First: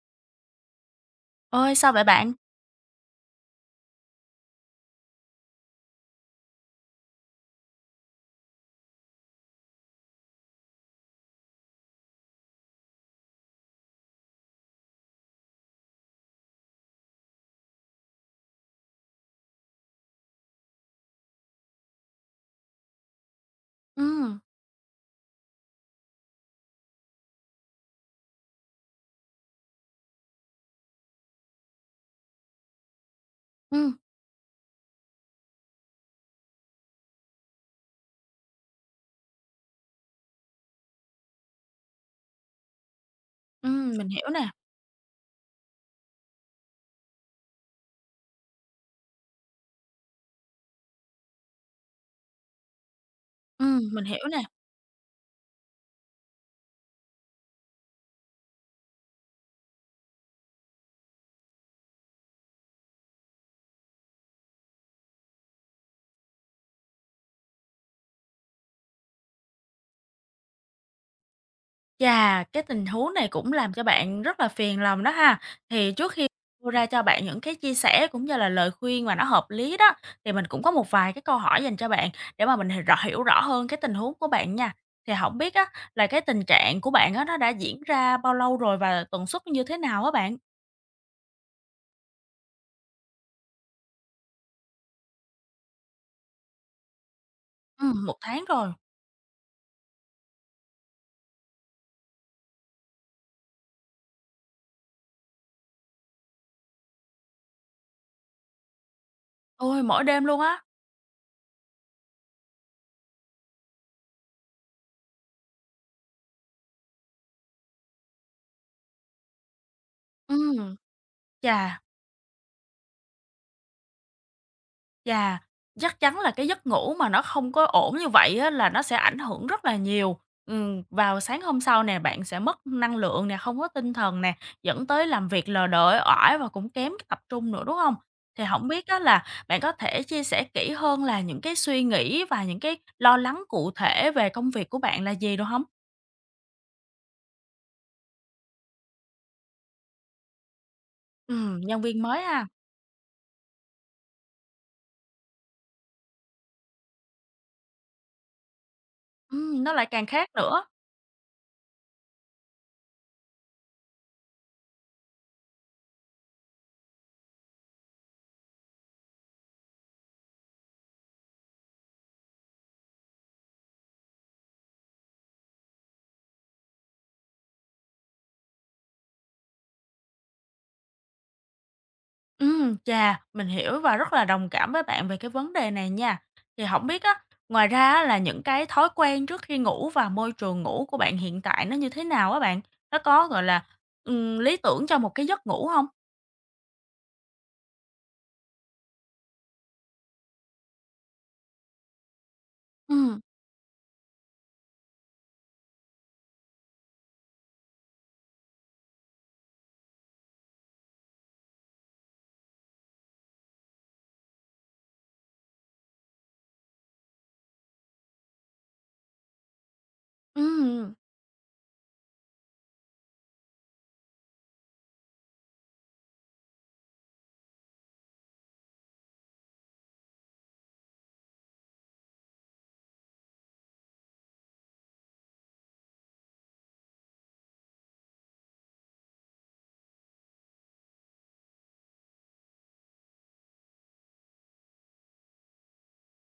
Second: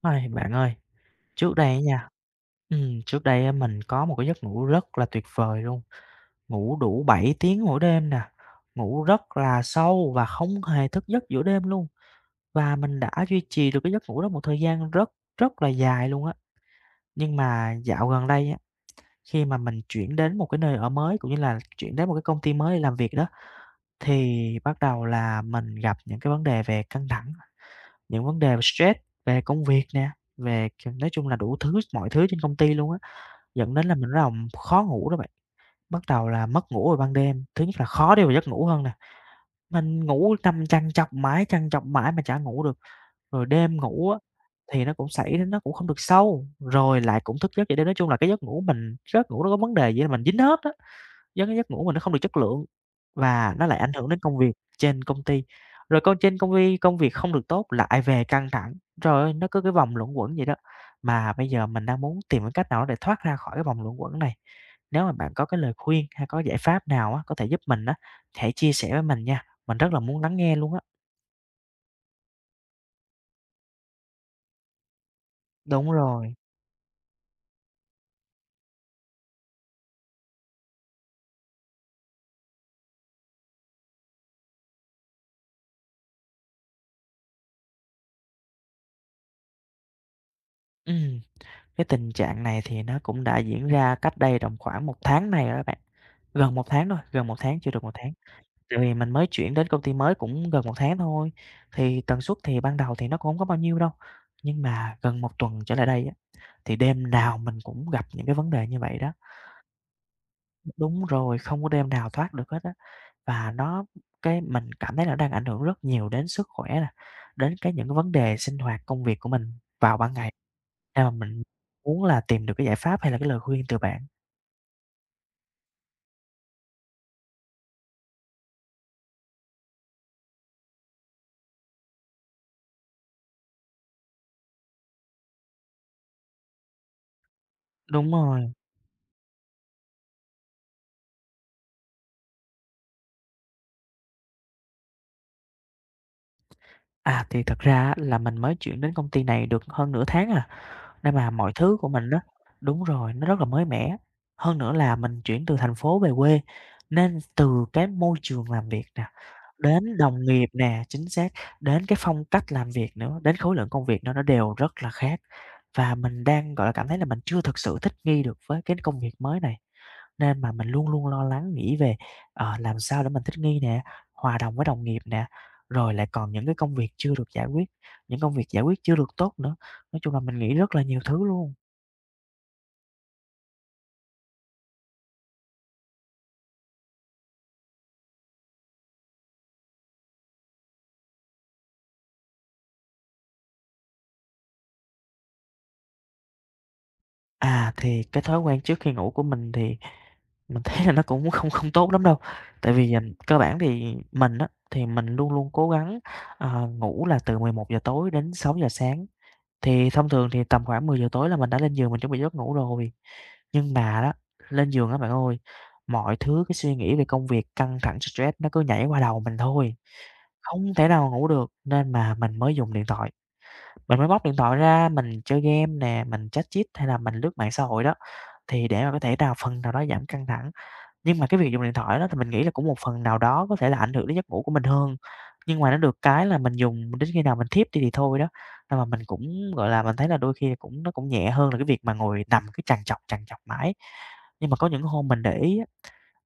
Ôi, bạn ơi, trước đây Ôi, á sao vậy nha, bạn? Trước đây á mình có một cái giấc ngủ rất là tuyệt vời luôn, ngủ đủ 7 tiếng mỗi đêm nè, ngủ rất là sâu và không hề thức giấc giữa đêm luôn. Và mình đã duy trì được cái giấc ngủ đó một thời gian rất là dài luôn á. Nhưng mà dạo gần đây á, khi mà mình chuyển đến một cái nơi ở mới, cũng như là chuyển đến một cái công ty mới để làm việc đó, Ừm, thì bắt đầu là mình gặp những cái vấn đề về căng thẳng. Những vấn đề về stress về công việc nè, về, kiểu, nói chung là đủ thứ, mọi thứ trên công ty luôn á, dẫn đến là ừm, mình bắt đầu khó ngủ đó bạn. Bắt đầu là mất ngủ vào ban đêm, thứ nhất là khó đi vào giấc ngủ hơn nè, mình ngủ nằm trằn trọc mãi mà chả ngủ được. Rồi đêm mình ngủ á, hiểu nè, thì nó cũng không được sâu, rồi lại cũng thức giấc vậy đó. Nói chung là cái giấc ngủ mình giấc ngủ nó có vấn đề vậy là mình dính hết á. Do cái giấc ngủ mình nó không được chất lượng và nó lại ảnh mình hưởng đến hiểu công nè. việc trên công ty, rồi công trên công ty công việc không được tốt lại về căng thẳng. Trời ơi, nó cứ cái vòng luẩn quẩn vậy đó. Mà bây giờ mình đang muốn tìm cái cách nào đó để thoát ra khỏi cái vòng luẩn quẩn này. Nếu mà bạn có cái lời khuyên hay có giải pháp nào á, có thể giúp mình á, hãy chia sẻ với mình nha, mình rất là muốn lắng nghe luôn á. Chà, cái tình huống này cũng làm cho bạn rất là phiền lòng đó ha. Đúng Thì trước khi rồi, đưa ra cho bạn những cái chia sẻ cũng như là lời khuyên mà nó hợp lý đó, thì mình cũng có một vài cái câu hỏi dành cho bạn để mà mình h rõ hiểu rõ hơn cái tình huống của bạn nha. Thì không biết á là cái tình trạng của bạn á nó đã diễn ra bao lâu rồi và tần suất như thế nào á bạn? ừm, cái tình trạng này thì nó cũng đã diễn ra cách đây tầm khoảng một tháng này rồi đó bạn, gần một tháng thôi, gần một tháng, chưa được một tháng. Một tháng rồi. Tại vì mình mới chuyển đến công ty mới cũng gần một tháng thôi, thì tần suất thì ban đầu thì nó cũng không có bao nhiêu đâu, nhưng mà gần một tuần trở lại đây á, thì đêm nào mình cũng gặp những cái vấn đề như vậy đó. Ôi, mỗi đêm luôn á? Đúng rồi, không có đêm nào thoát được hết á, và nó cái mình cảm thấy là nó đang ảnh hưởng rất nhiều đến sức khỏe nè, đến cái những cái vấn đề sinh hoạt công việc của mình vào ban ngày, Ừm, nên mà mình chà. muốn là tìm được cái giải pháp hay là cái lời khuyên từ bạn. Chà, chắc chắn là cái giấc ngủ mà nó không có ổn như vậy á, là nó sẽ ảnh hưởng rất là nhiều. Vào sáng hôm sau nè, bạn sẽ mất năng lượng nè, không có tinh thần nè, dẫn tới làm việc lờ đờ, uể oải và cũng kém cái tập trung nữa, đúng không? Đúng Thì rồi. không biết á là bạn có thể chia sẻ kỹ hơn là những cái suy nghĩ và những cái lo lắng cụ thể về công việc của bạn là gì được không? À, thì thật ra á là mình mới chuyển đến công ty này được hơn nửa tháng à. Nên mà mọi thứ Nhân của viên mình á mới à, đúng rồi, nó rất là mới mẻ. Hơn nữa là mình chuyển từ thành phố về quê, nên từ cái môi trường làm việc nè, nó lại đến càng đồng khác nghiệp nữa. nè, chính xác, đến cái phong cách làm việc nữa, đến khối lượng công việc nữa, nó đều rất là khác. Và mình đang, gọi là, cảm thấy là mình chưa thực sự thích nghi được với cái công việc mới này. Nên mà mình luôn luôn lo lắng nghĩ về, làm sao để mình thích nghi nè, hòa đồng với đồng nghiệp nè, rồi lại còn những cái công việc chưa được giải quyết, những công việc giải quyết chưa được tốt nữa. Nói chung là mình nghĩ rất là nhiều thứ luôn. Chà, mình hiểu và rất là đồng cảm với bạn về cái vấn đề này nha. Thì không biết á, ngoài ra á là những cái thói quen trước khi ngủ và môi trường ngủ của bạn hiện tại nó như thế nào á bạn? Nó có, gọi là, lý tưởng cho một cái giấc ngủ không? À, thì cái thói quen trước khi ngủ của mình thì mình thấy là nó cũng không không tốt lắm đâu. Tại vì, Ừm. cơ bản thì mình luôn luôn cố gắng, ngủ là từ 11 giờ tối đến 6 giờ sáng. Thì thông thường thì tầm khoảng 10 giờ tối là mình đã lên giường mình chuẩn bị giấc ngủ rồi. Nhưng mà đó, lên giường á bạn ơi, mọi thứ cái suy nghĩ về công việc, căng thẳng, stress nó cứ nhảy qua đầu mình thôi, không thể Ừm, nào ngủ được nên mà mình mới dùng điện thoại. Mình mới bóc điện thoại ra mình chơi game nè, mình chat chít hay là mình lướt mạng xã hội đó, thì để mà có thể nào phần nào đó giảm căng thẳng. Nhưng mà cái việc dùng điện thoại đó thì mình nghĩ là cũng một phần nào đó có thể là ảnh hưởng đến giấc ngủ của mình hơn. Nhưng mà nó được cái là mình dùng đến khi nào mình thiếp đi thì thôi đó. Nên mà mình cũng, gọi là, mình thấy là đôi khi cũng nó cũng nhẹ hơn là cái việc mà ngồi nằm cứ trằn trọc mãi. Nhưng mà có những hôm mình để ý á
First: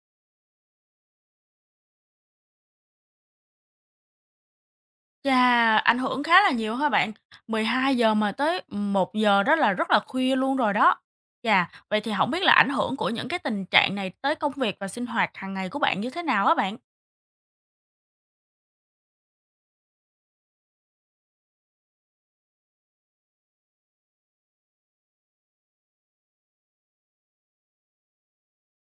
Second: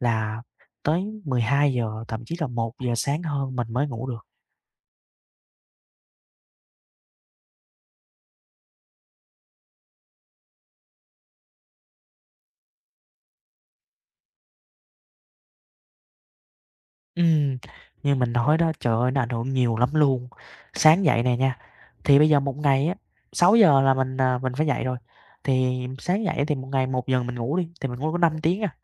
là tới 12 giờ thậm chí là 1 giờ sáng hơn mình mới ngủ được. chà, ảnh hưởng khá là nhiều ha bạn, 12 giờ mà tới 1 giờ đó là rất là khuya luôn rồi đó. Chà, vậy thì không biết là ảnh hưởng của những cái tình trạng này tới công việc và sinh hoạt hàng ngày của bạn như thế nào á bạn? Ừm, như mình nói đó, trời ơi, nó ảnh hưởng nhiều lắm luôn. Sáng dậy nè nha, thì bây giờ một ngày á, 6 giờ là mình phải dậy rồi, thì sáng dậy thì một ngày một giờ mình ngủ đi, thì mình ngủ có 5 tiếng à,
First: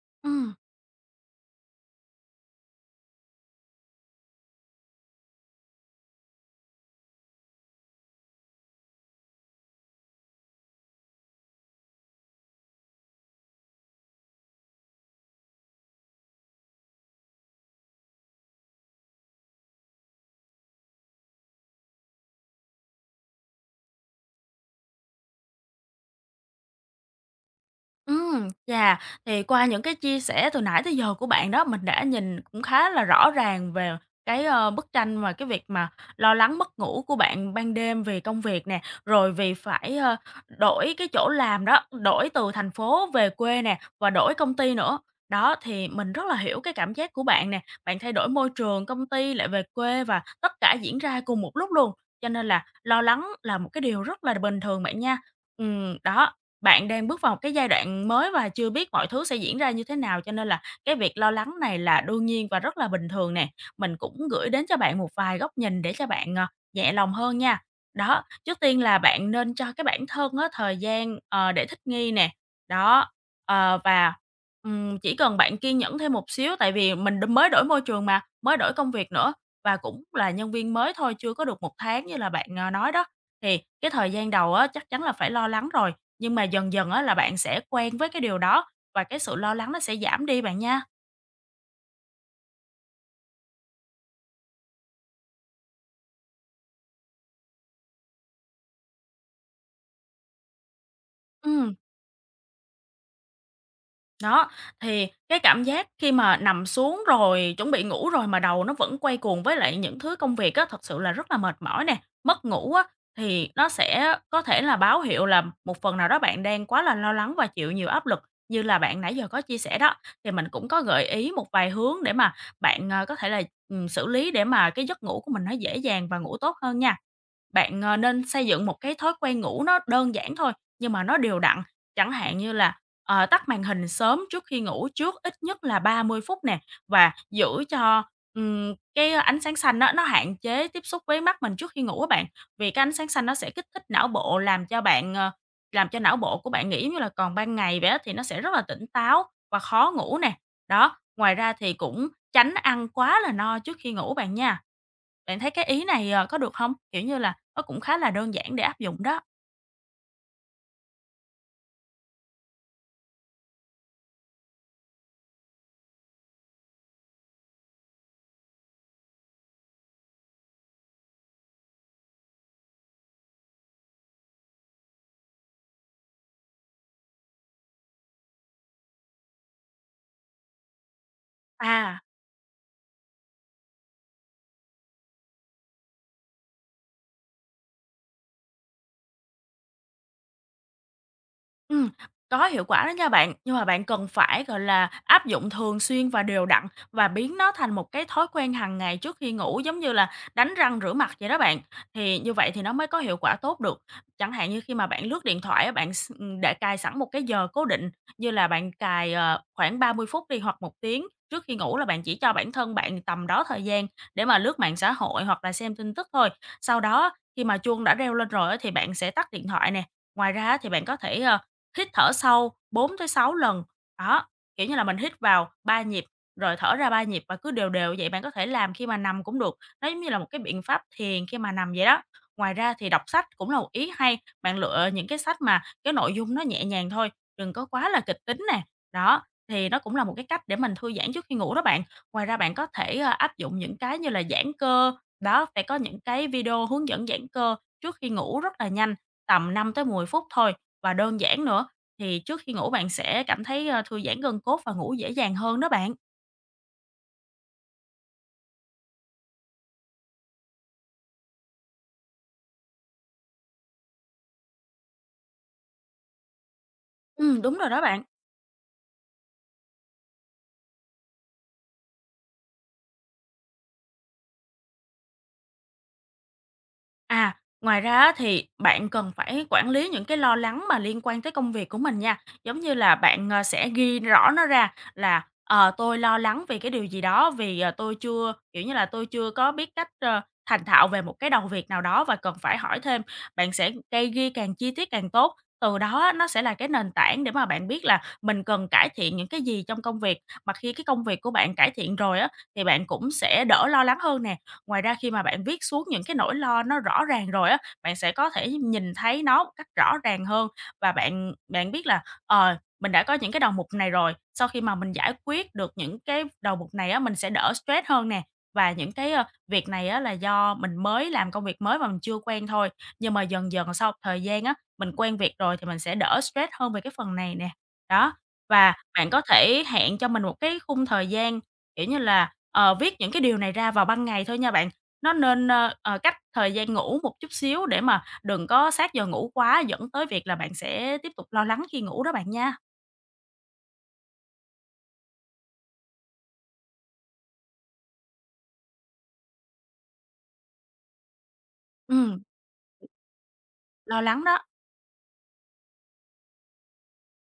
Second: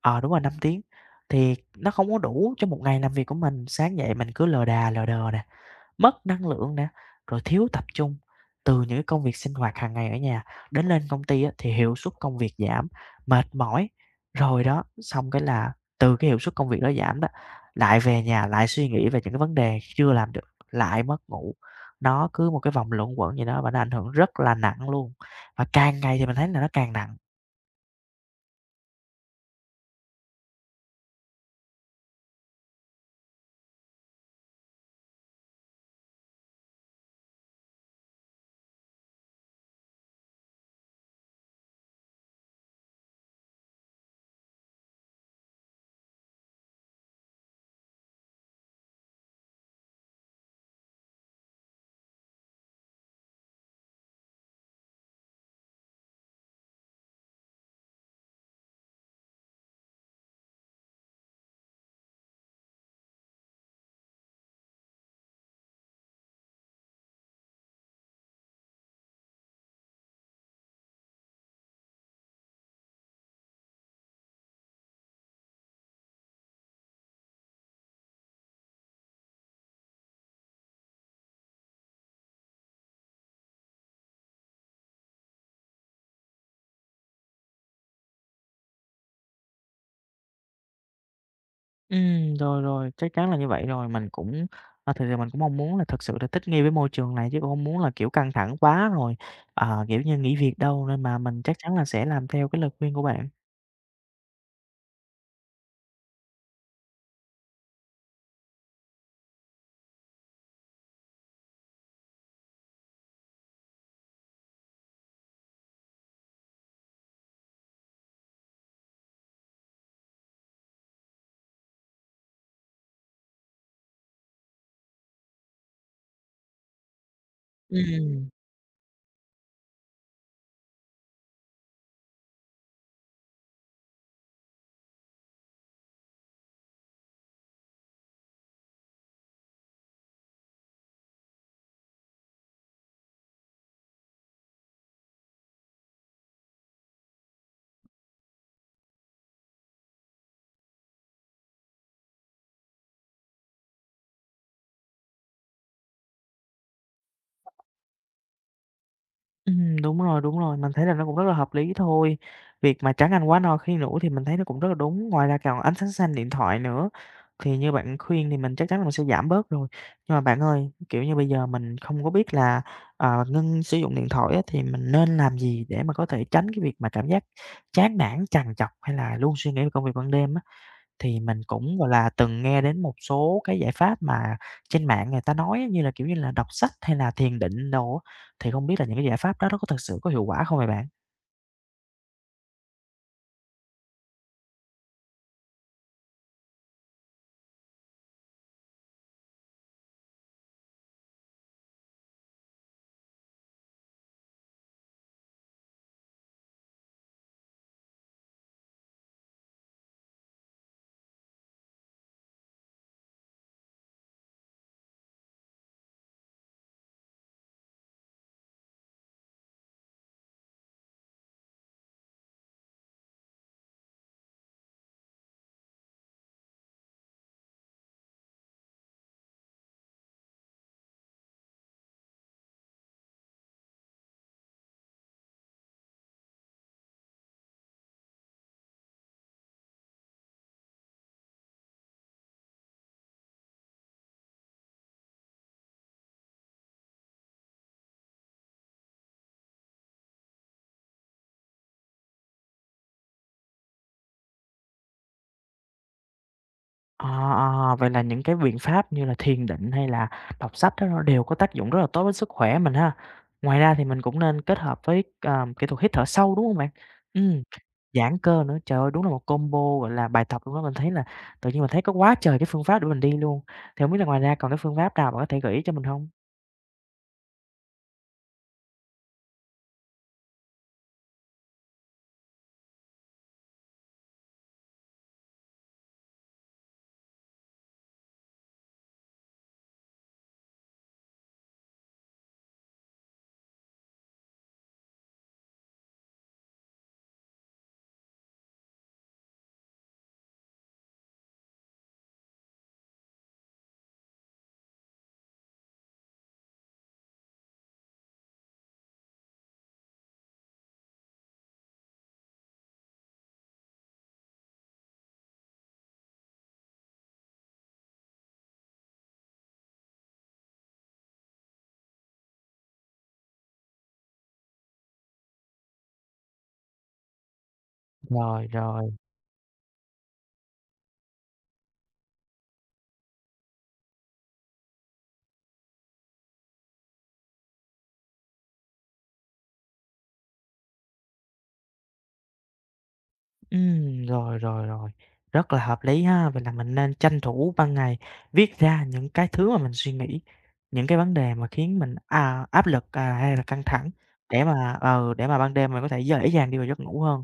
đúng rồi, 5 Ừm. tiếng, thì nó không có đủ cho một ngày làm việc của mình. Sáng dậy mình cứ lờ đà lờ đờ nè, mất năng lượng nè, rồi thiếu tập trung. Từ những cái công việc sinh hoạt hàng ngày ở nhà đến lên công ty á, thì hiệu suất công việc giảm, mệt mỏi, rồi đó, xong cái là từ cái hiệu suất công việc đó giảm đó, lại về nhà lại suy nghĩ về những cái vấn đề chưa làm được, lại mất ngủ. Nó cứ một cái vòng luẩn quẩn gì đó và nó ảnh hưởng rất là nặng luôn, và càng ngày thì mình thấy là nó càng nặng. Chà, thì qua những cái chia sẻ từ nãy tới giờ của bạn đó, mình đã nhìn cũng khá là rõ ràng về cái, bức tranh và cái việc mà lo lắng mất ngủ của bạn ban đêm vì công việc nè, rồi vì phải, đổi cái chỗ làm đó, đổi từ thành phố về quê nè, và đổi công ty nữa. Đó, thì mình rất là hiểu cái cảm giác của bạn nè, bạn thay đổi môi trường, công ty lại về quê và tất cả diễn ra cùng một lúc luôn, cho nên là lo lắng là một cái điều rất là bình thường bạn nha. Đó, bạn đang bước vào một cái giai đoạn mới và chưa biết mọi thứ sẽ diễn ra như thế nào, cho nên là cái việc lo lắng này là đương nhiên và rất là bình thường nè. Mình cũng gửi đến cho bạn một vài góc nhìn để cho bạn, nhẹ lòng hơn nha. Đó, trước tiên là bạn nên cho cái bản thân á, thời gian, để thích nghi nè. Đó, ờ, và, chỉ cần bạn kiên nhẫn thêm một xíu, tại vì mình mới đổi môi trường mà, mới đổi công việc nữa và cũng là nhân viên mới thôi, chưa có được một tháng như là bạn, nói đó, thì cái thời gian đầu á chắc chắn là phải lo lắng rồi. Nhưng mà dần dần á là bạn sẽ quen với cái điều đó và cái sự lo lắng nó sẽ giảm đi bạn nha. Rồi, rồi, chắc chắn là như vậy rồi. Thực sự mình cũng mong muốn là thật sự là thích nghi với môi trường này chứ cũng hông muốn là, kiểu, căng thẳng quá rồi, kiểu như, nghỉ việc đâu, nên mà mình chắc chắn Ừm, là sẽ làm theo cái lời khuyên của bạn. đó, thì cái cảm giác khi mà nằm xuống rồi chuẩn bị ngủ rồi mà đầu nó vẫn quay cuồng với lại những thứ công việc á, thật sự là rất là mệt mỏi nè, mất ngủ á, thì nó sẽ có thể là báo hiệu là một phần nào đó bạn đang quá là lo lắng và chịu nhiều áp lực như là bạn nãy giờ có chia sẻ đó. Thì mình cũng có gợi ý một vài hướng để mà bạn, có thể là, xử lý để mà cái giấc ngủ của mình nó dễ dàng và ngủ tốt hơn nha. Bạn, nên Ừm. xây dựng một cái thói quen ngủ nó đơn giản thôi, nhưng mà nó đều đặn, chẳng hạn như là, tắt màn hình sớm trước khi ngủ trước ít nhất là 30 phút nè, và giữ cho, cái ánh sáng xanh á, nó hạn chế tiếp xúc với mắt mình trước khi ngủ á bạn. Vì cái ánh sáng xanh nó sẽ kích thích não bộ làm cho bạn, làm cho não bộ của bạn nghĩ như là còn ban ngày vậy á, thì nó sẽ rất là tỉnh táo và khó ngủ nè. Đó, ngoài ra thì cũng tránh ăn quá là no trước khi ngủ bạn nha. Bạn thấy cái ý này, có được không? Kiểu như là, nó cũng khá là đơn giản để áp dụng đó. Đúng rồi, mình thấy là nó cũng rất là hợp lý thôi. Việc mà trắng ăn quá no khi ngủ thì mình thấy nó cũng rất là đúng, ngoài ra còn ánh sáng xanh điện thoại nữa, thì như bạn khuyên thì mình chắc chắn là mình sẽ giảm bớt rồi. Nhưng mà bạn ơi, kiểu như, bây giờ mình không có biết là, ngưng sử dụng điện thoại á, thì mình nên làm gì để mà có thể tránh cái việc mà cảm giác chán nản, trằn trọc hay là luôn suy nghĩ về công việc ban đêm á? Thì mình cũng, gọi À, là, từng nghe đến một số cái giải pháp mà trên mạng người ta nói á, như là, kiểu như là, đọc sách hay là thiền định đồ á, thì không biết là những cái giải pháp đó nó có thực sự có hiệu quả không vậy bạn? ừm, có hiệu quả đó nha bạn, nhưng mà bạn cần phải, gọi là, áp dụng thường xuyên và đều đặn và biến nó thành một cái thói quen hàng ngày trước khi ngủ, giống như là đánh răng rửa mặt vậy đó bạn. Thì như vậy thì nó mới có hiệu quả tốt được. Chẳng hạn như khi mà bạn lướt điện thoại á, bạn s để cài sẵn một cái giờ cố định, như là bạn cài, khoảng 30 phút đi hoặc một tiếng trước khi ngủ là bạn chỉ cho bản thân bạn tầm đó thời gian để mà lướt mạng xã hội hoặc là xem tin tức thôi. Sau đó khi mà chuông đã reo lên rồi á, thì bạn sẽ tắt điện thoại nè. Ngoài ra thì bạn có thể, hít thở sâu bốn tới sáu lần, đó, kiểu như là, mình hít vào 3 nhịp, rồi thở ra 3 nhịp và cứ đều đều vậy, bạn có thể làm khi mà nằm cũng được, nó giống như là một cái biện pháp thiền khi mà nằm vậy đó. Ngoài ra thì đọc sách cũng là một ý hay, bạn lựa những cái sách mà cái nội dung nó nhẹ nhàng thôi, đừng có quá là kịch tính nè, đó, thì nó cũng là một cái cách để mình thư giãn trước khi ngủ đó bạn. Ngoài ra bạn có thể, áp dụng những cái như là giãn cơ, đó, phải có những cái video hướng dẫn giãn cơ trước khi ngủ rất là nhanh, tầm 5 tới 10 phút thôi và đơn giản nữa. Thì trước khi ngủ bạn sẽ cảm thấy, thư giãn gân cốt và ngủ dễ dàng hơn đó bạn. Ờ, vậy là những cái biện pháp như là thiền định hay là đọc sách đó nó đều có tác dụng rất là tốt với sức khỏe mình ha. Ngoài ra thì mình cũng nên kết hợp với, kỹ thuật hít thở sâu, đúng hông bạn? Ừm, Đúng rồi đó bạn. giãn cơ nữa, trời ơi, đúng là một combo, gọi là, bài tập luôn á, mình thấy là tự nhiên mình thấy có quá trời cái phương pháp để mình đi luôn. Thì hông biết là ngoài ra còn cái phương pháp nào bạn có thể gợi ý cho mình hông? À, ngoài ra á thì bạn cần phải quản lý những cái lo lắng mà liên quan tới công việc của mình nha. Giống như là bạn, sẽ ghi rõ nó ra là, tôi lo lắng vì cái điều gì đó, vì, tôi chưa kiểu như là, tôi chưa có biết cách, thành thạo về một cái đầu việc nào đó và cần phải hỏi thêm. Bạn sẽ cây ghi càng chi tiết càng tốt, từ đó á nó sẽ là cái nền tảng để mà bạn biết là mình cần cải thiện những cái gì trong công việc. Mà khi cái công việc của bạn cải thiện rồi á, thì bạn cũng sẽ đỡ lo lắng hơn nè. Ngoài ra khi mà bạn viết xuống những cái nỗi lo nó rõ ràng rồi á, bạn sẽ có thể nhìn thấy nó một cách rõ ràng hơn và bạn bạn biết là, mình đã có những cái đầu mục này rồi, sau khi mà mình giải quyết được những cái đầu mục này á, mình sẽ đỡ stress hơn nè. Và những cái, việc này á là do mình mới làm công việc mới mà mình chưa quen thôi, nhưng mà dần dần sau thời gian á, mình quen việc rồi thì mình sẽ đỡ stress hơn về cái phần này nè. Đó, Rồi, và rồi. bạn có thể hẹn cho mình một cái khung thời gian. Kiểu như là, viết những cái điều này ra vào ban ngày thôi nha bạn, nó nên, cách thời gian ngủ một chút xíu để mà đừng có sát giờ ngủ quá, dẫn tới việc là bạn sẽ tiếp tục lo lắng khi ngủ đó bạn nha. Rồi, rồi, rồi. Rất là hợp lý ha, vậy là mình nên tranh thủ ban ngày viết ra những cái thứ mà mình suy nghĩ, những cái vấn đề mà khiến Ừm, áp lực, hay là căng thẳng lo lắng đó. để mà để mà ban đêm mình có thể dễ dàng đi vào giấc ngủ hơn.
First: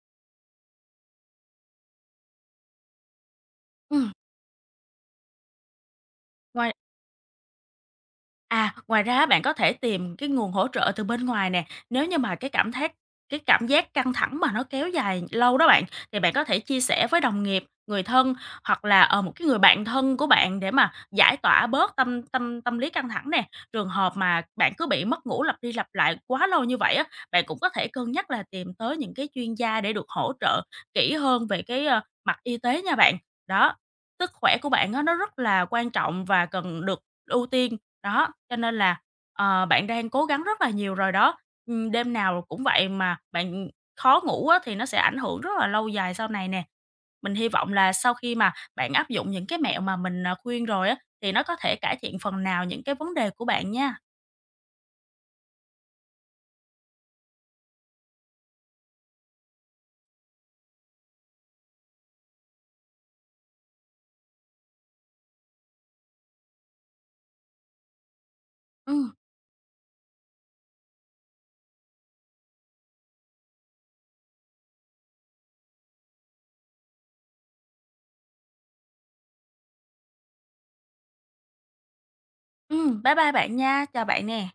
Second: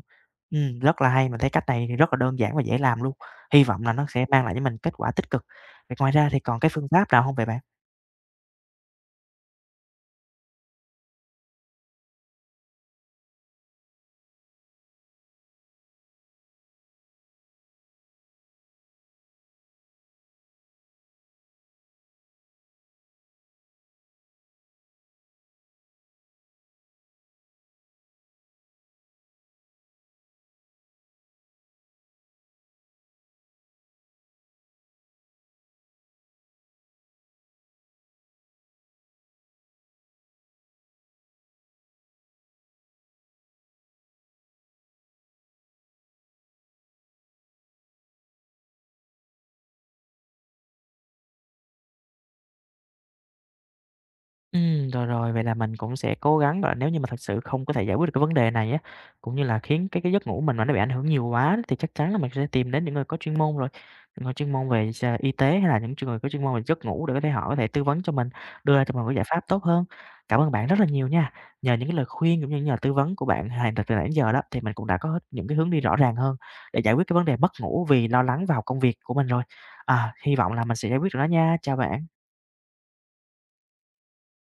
Rất là hay, mình thấy cách này thì rất là đơn giản và dễ làm luôn, hy vọng là nó Ừm. sẽ mang lại cho mình kết quả tích cực. Vậy ngoài ra thì còn cái Ngoài phương pháp nào không vậy bạn? À, ngoài ra á, bạn có thể tìm cái nguồn hỗ trợ từ bên ngoài nè, nếu như mà cái cảm giác căng thẳng mà nó kéo dài lâu đó bạn, thì bạn có thể chia sẻ với đồng nghiệp, người thân hoặc là, một cái người bạn thân của bạn để mà giải tỏa bớt tâm tâm tâm lý căng thẳng nè. Trường hợp mà bạn cứ bị mất ngủ lặp đi lặp lại quá lâu như vậy á, bạn cũng có thể cân nhắc là tìm tới những cái chuyên gia để được hỗ trợ kỹ hơn về cái, mặt y tế nha bạn. Đó, sức khỏe của bạn á, nó rất là quan trọng và cần được ưu tiên. Đó, cho nên là, bạn đang cố gắng rất là nhiều rồi đó. Đêm nào cũng vậy mà bạn khó ngủ á, thì nó sẽ ảnh hưởng rất là lâu dài sau này nè. Mình hy vọng là sau khi mà bạn áp dụng những cái mẹo mà mình, khuyên rồi á, thì nó có thể cải thiện phần nào những cái vấn đề của bạn nha. Rồi, rồi, vậy là mình cũng sẽ cố gắng, gọi là, nếu như mà thật sự không có thể giải quyết được cái vấn đề này á, cũng như là khiến cái giấc ngủ mình mà nó bị ảnh hưởng nhiều quá thì chắc chắn là mình sẽ tìm đến những người có chuyên môn rồi, những người chuyên môn về y tế hay là những người có chuyên môn về giấc ngủ để có thể họ có thể tư vấn cho mình, đưa ra Ừ, cho mình cái giải pháp tốt hơn. Cảm ơn bạn rất là nhiều nha, nhờ những cái lời khuyên cũng như nhờ tư vấn của bạn từ từ nãy đến giờ đó thì mình cũng đã có những cái hướng đi rõ ràng hơn để giải quyết cái vấn đề mất ngủ vì lo lắng vào công việc của mình rồi. À, hy vọng là mình sẽ giải quyết được nó nha. Chào bạn. Bye bye bạn nha, chào bạn nè.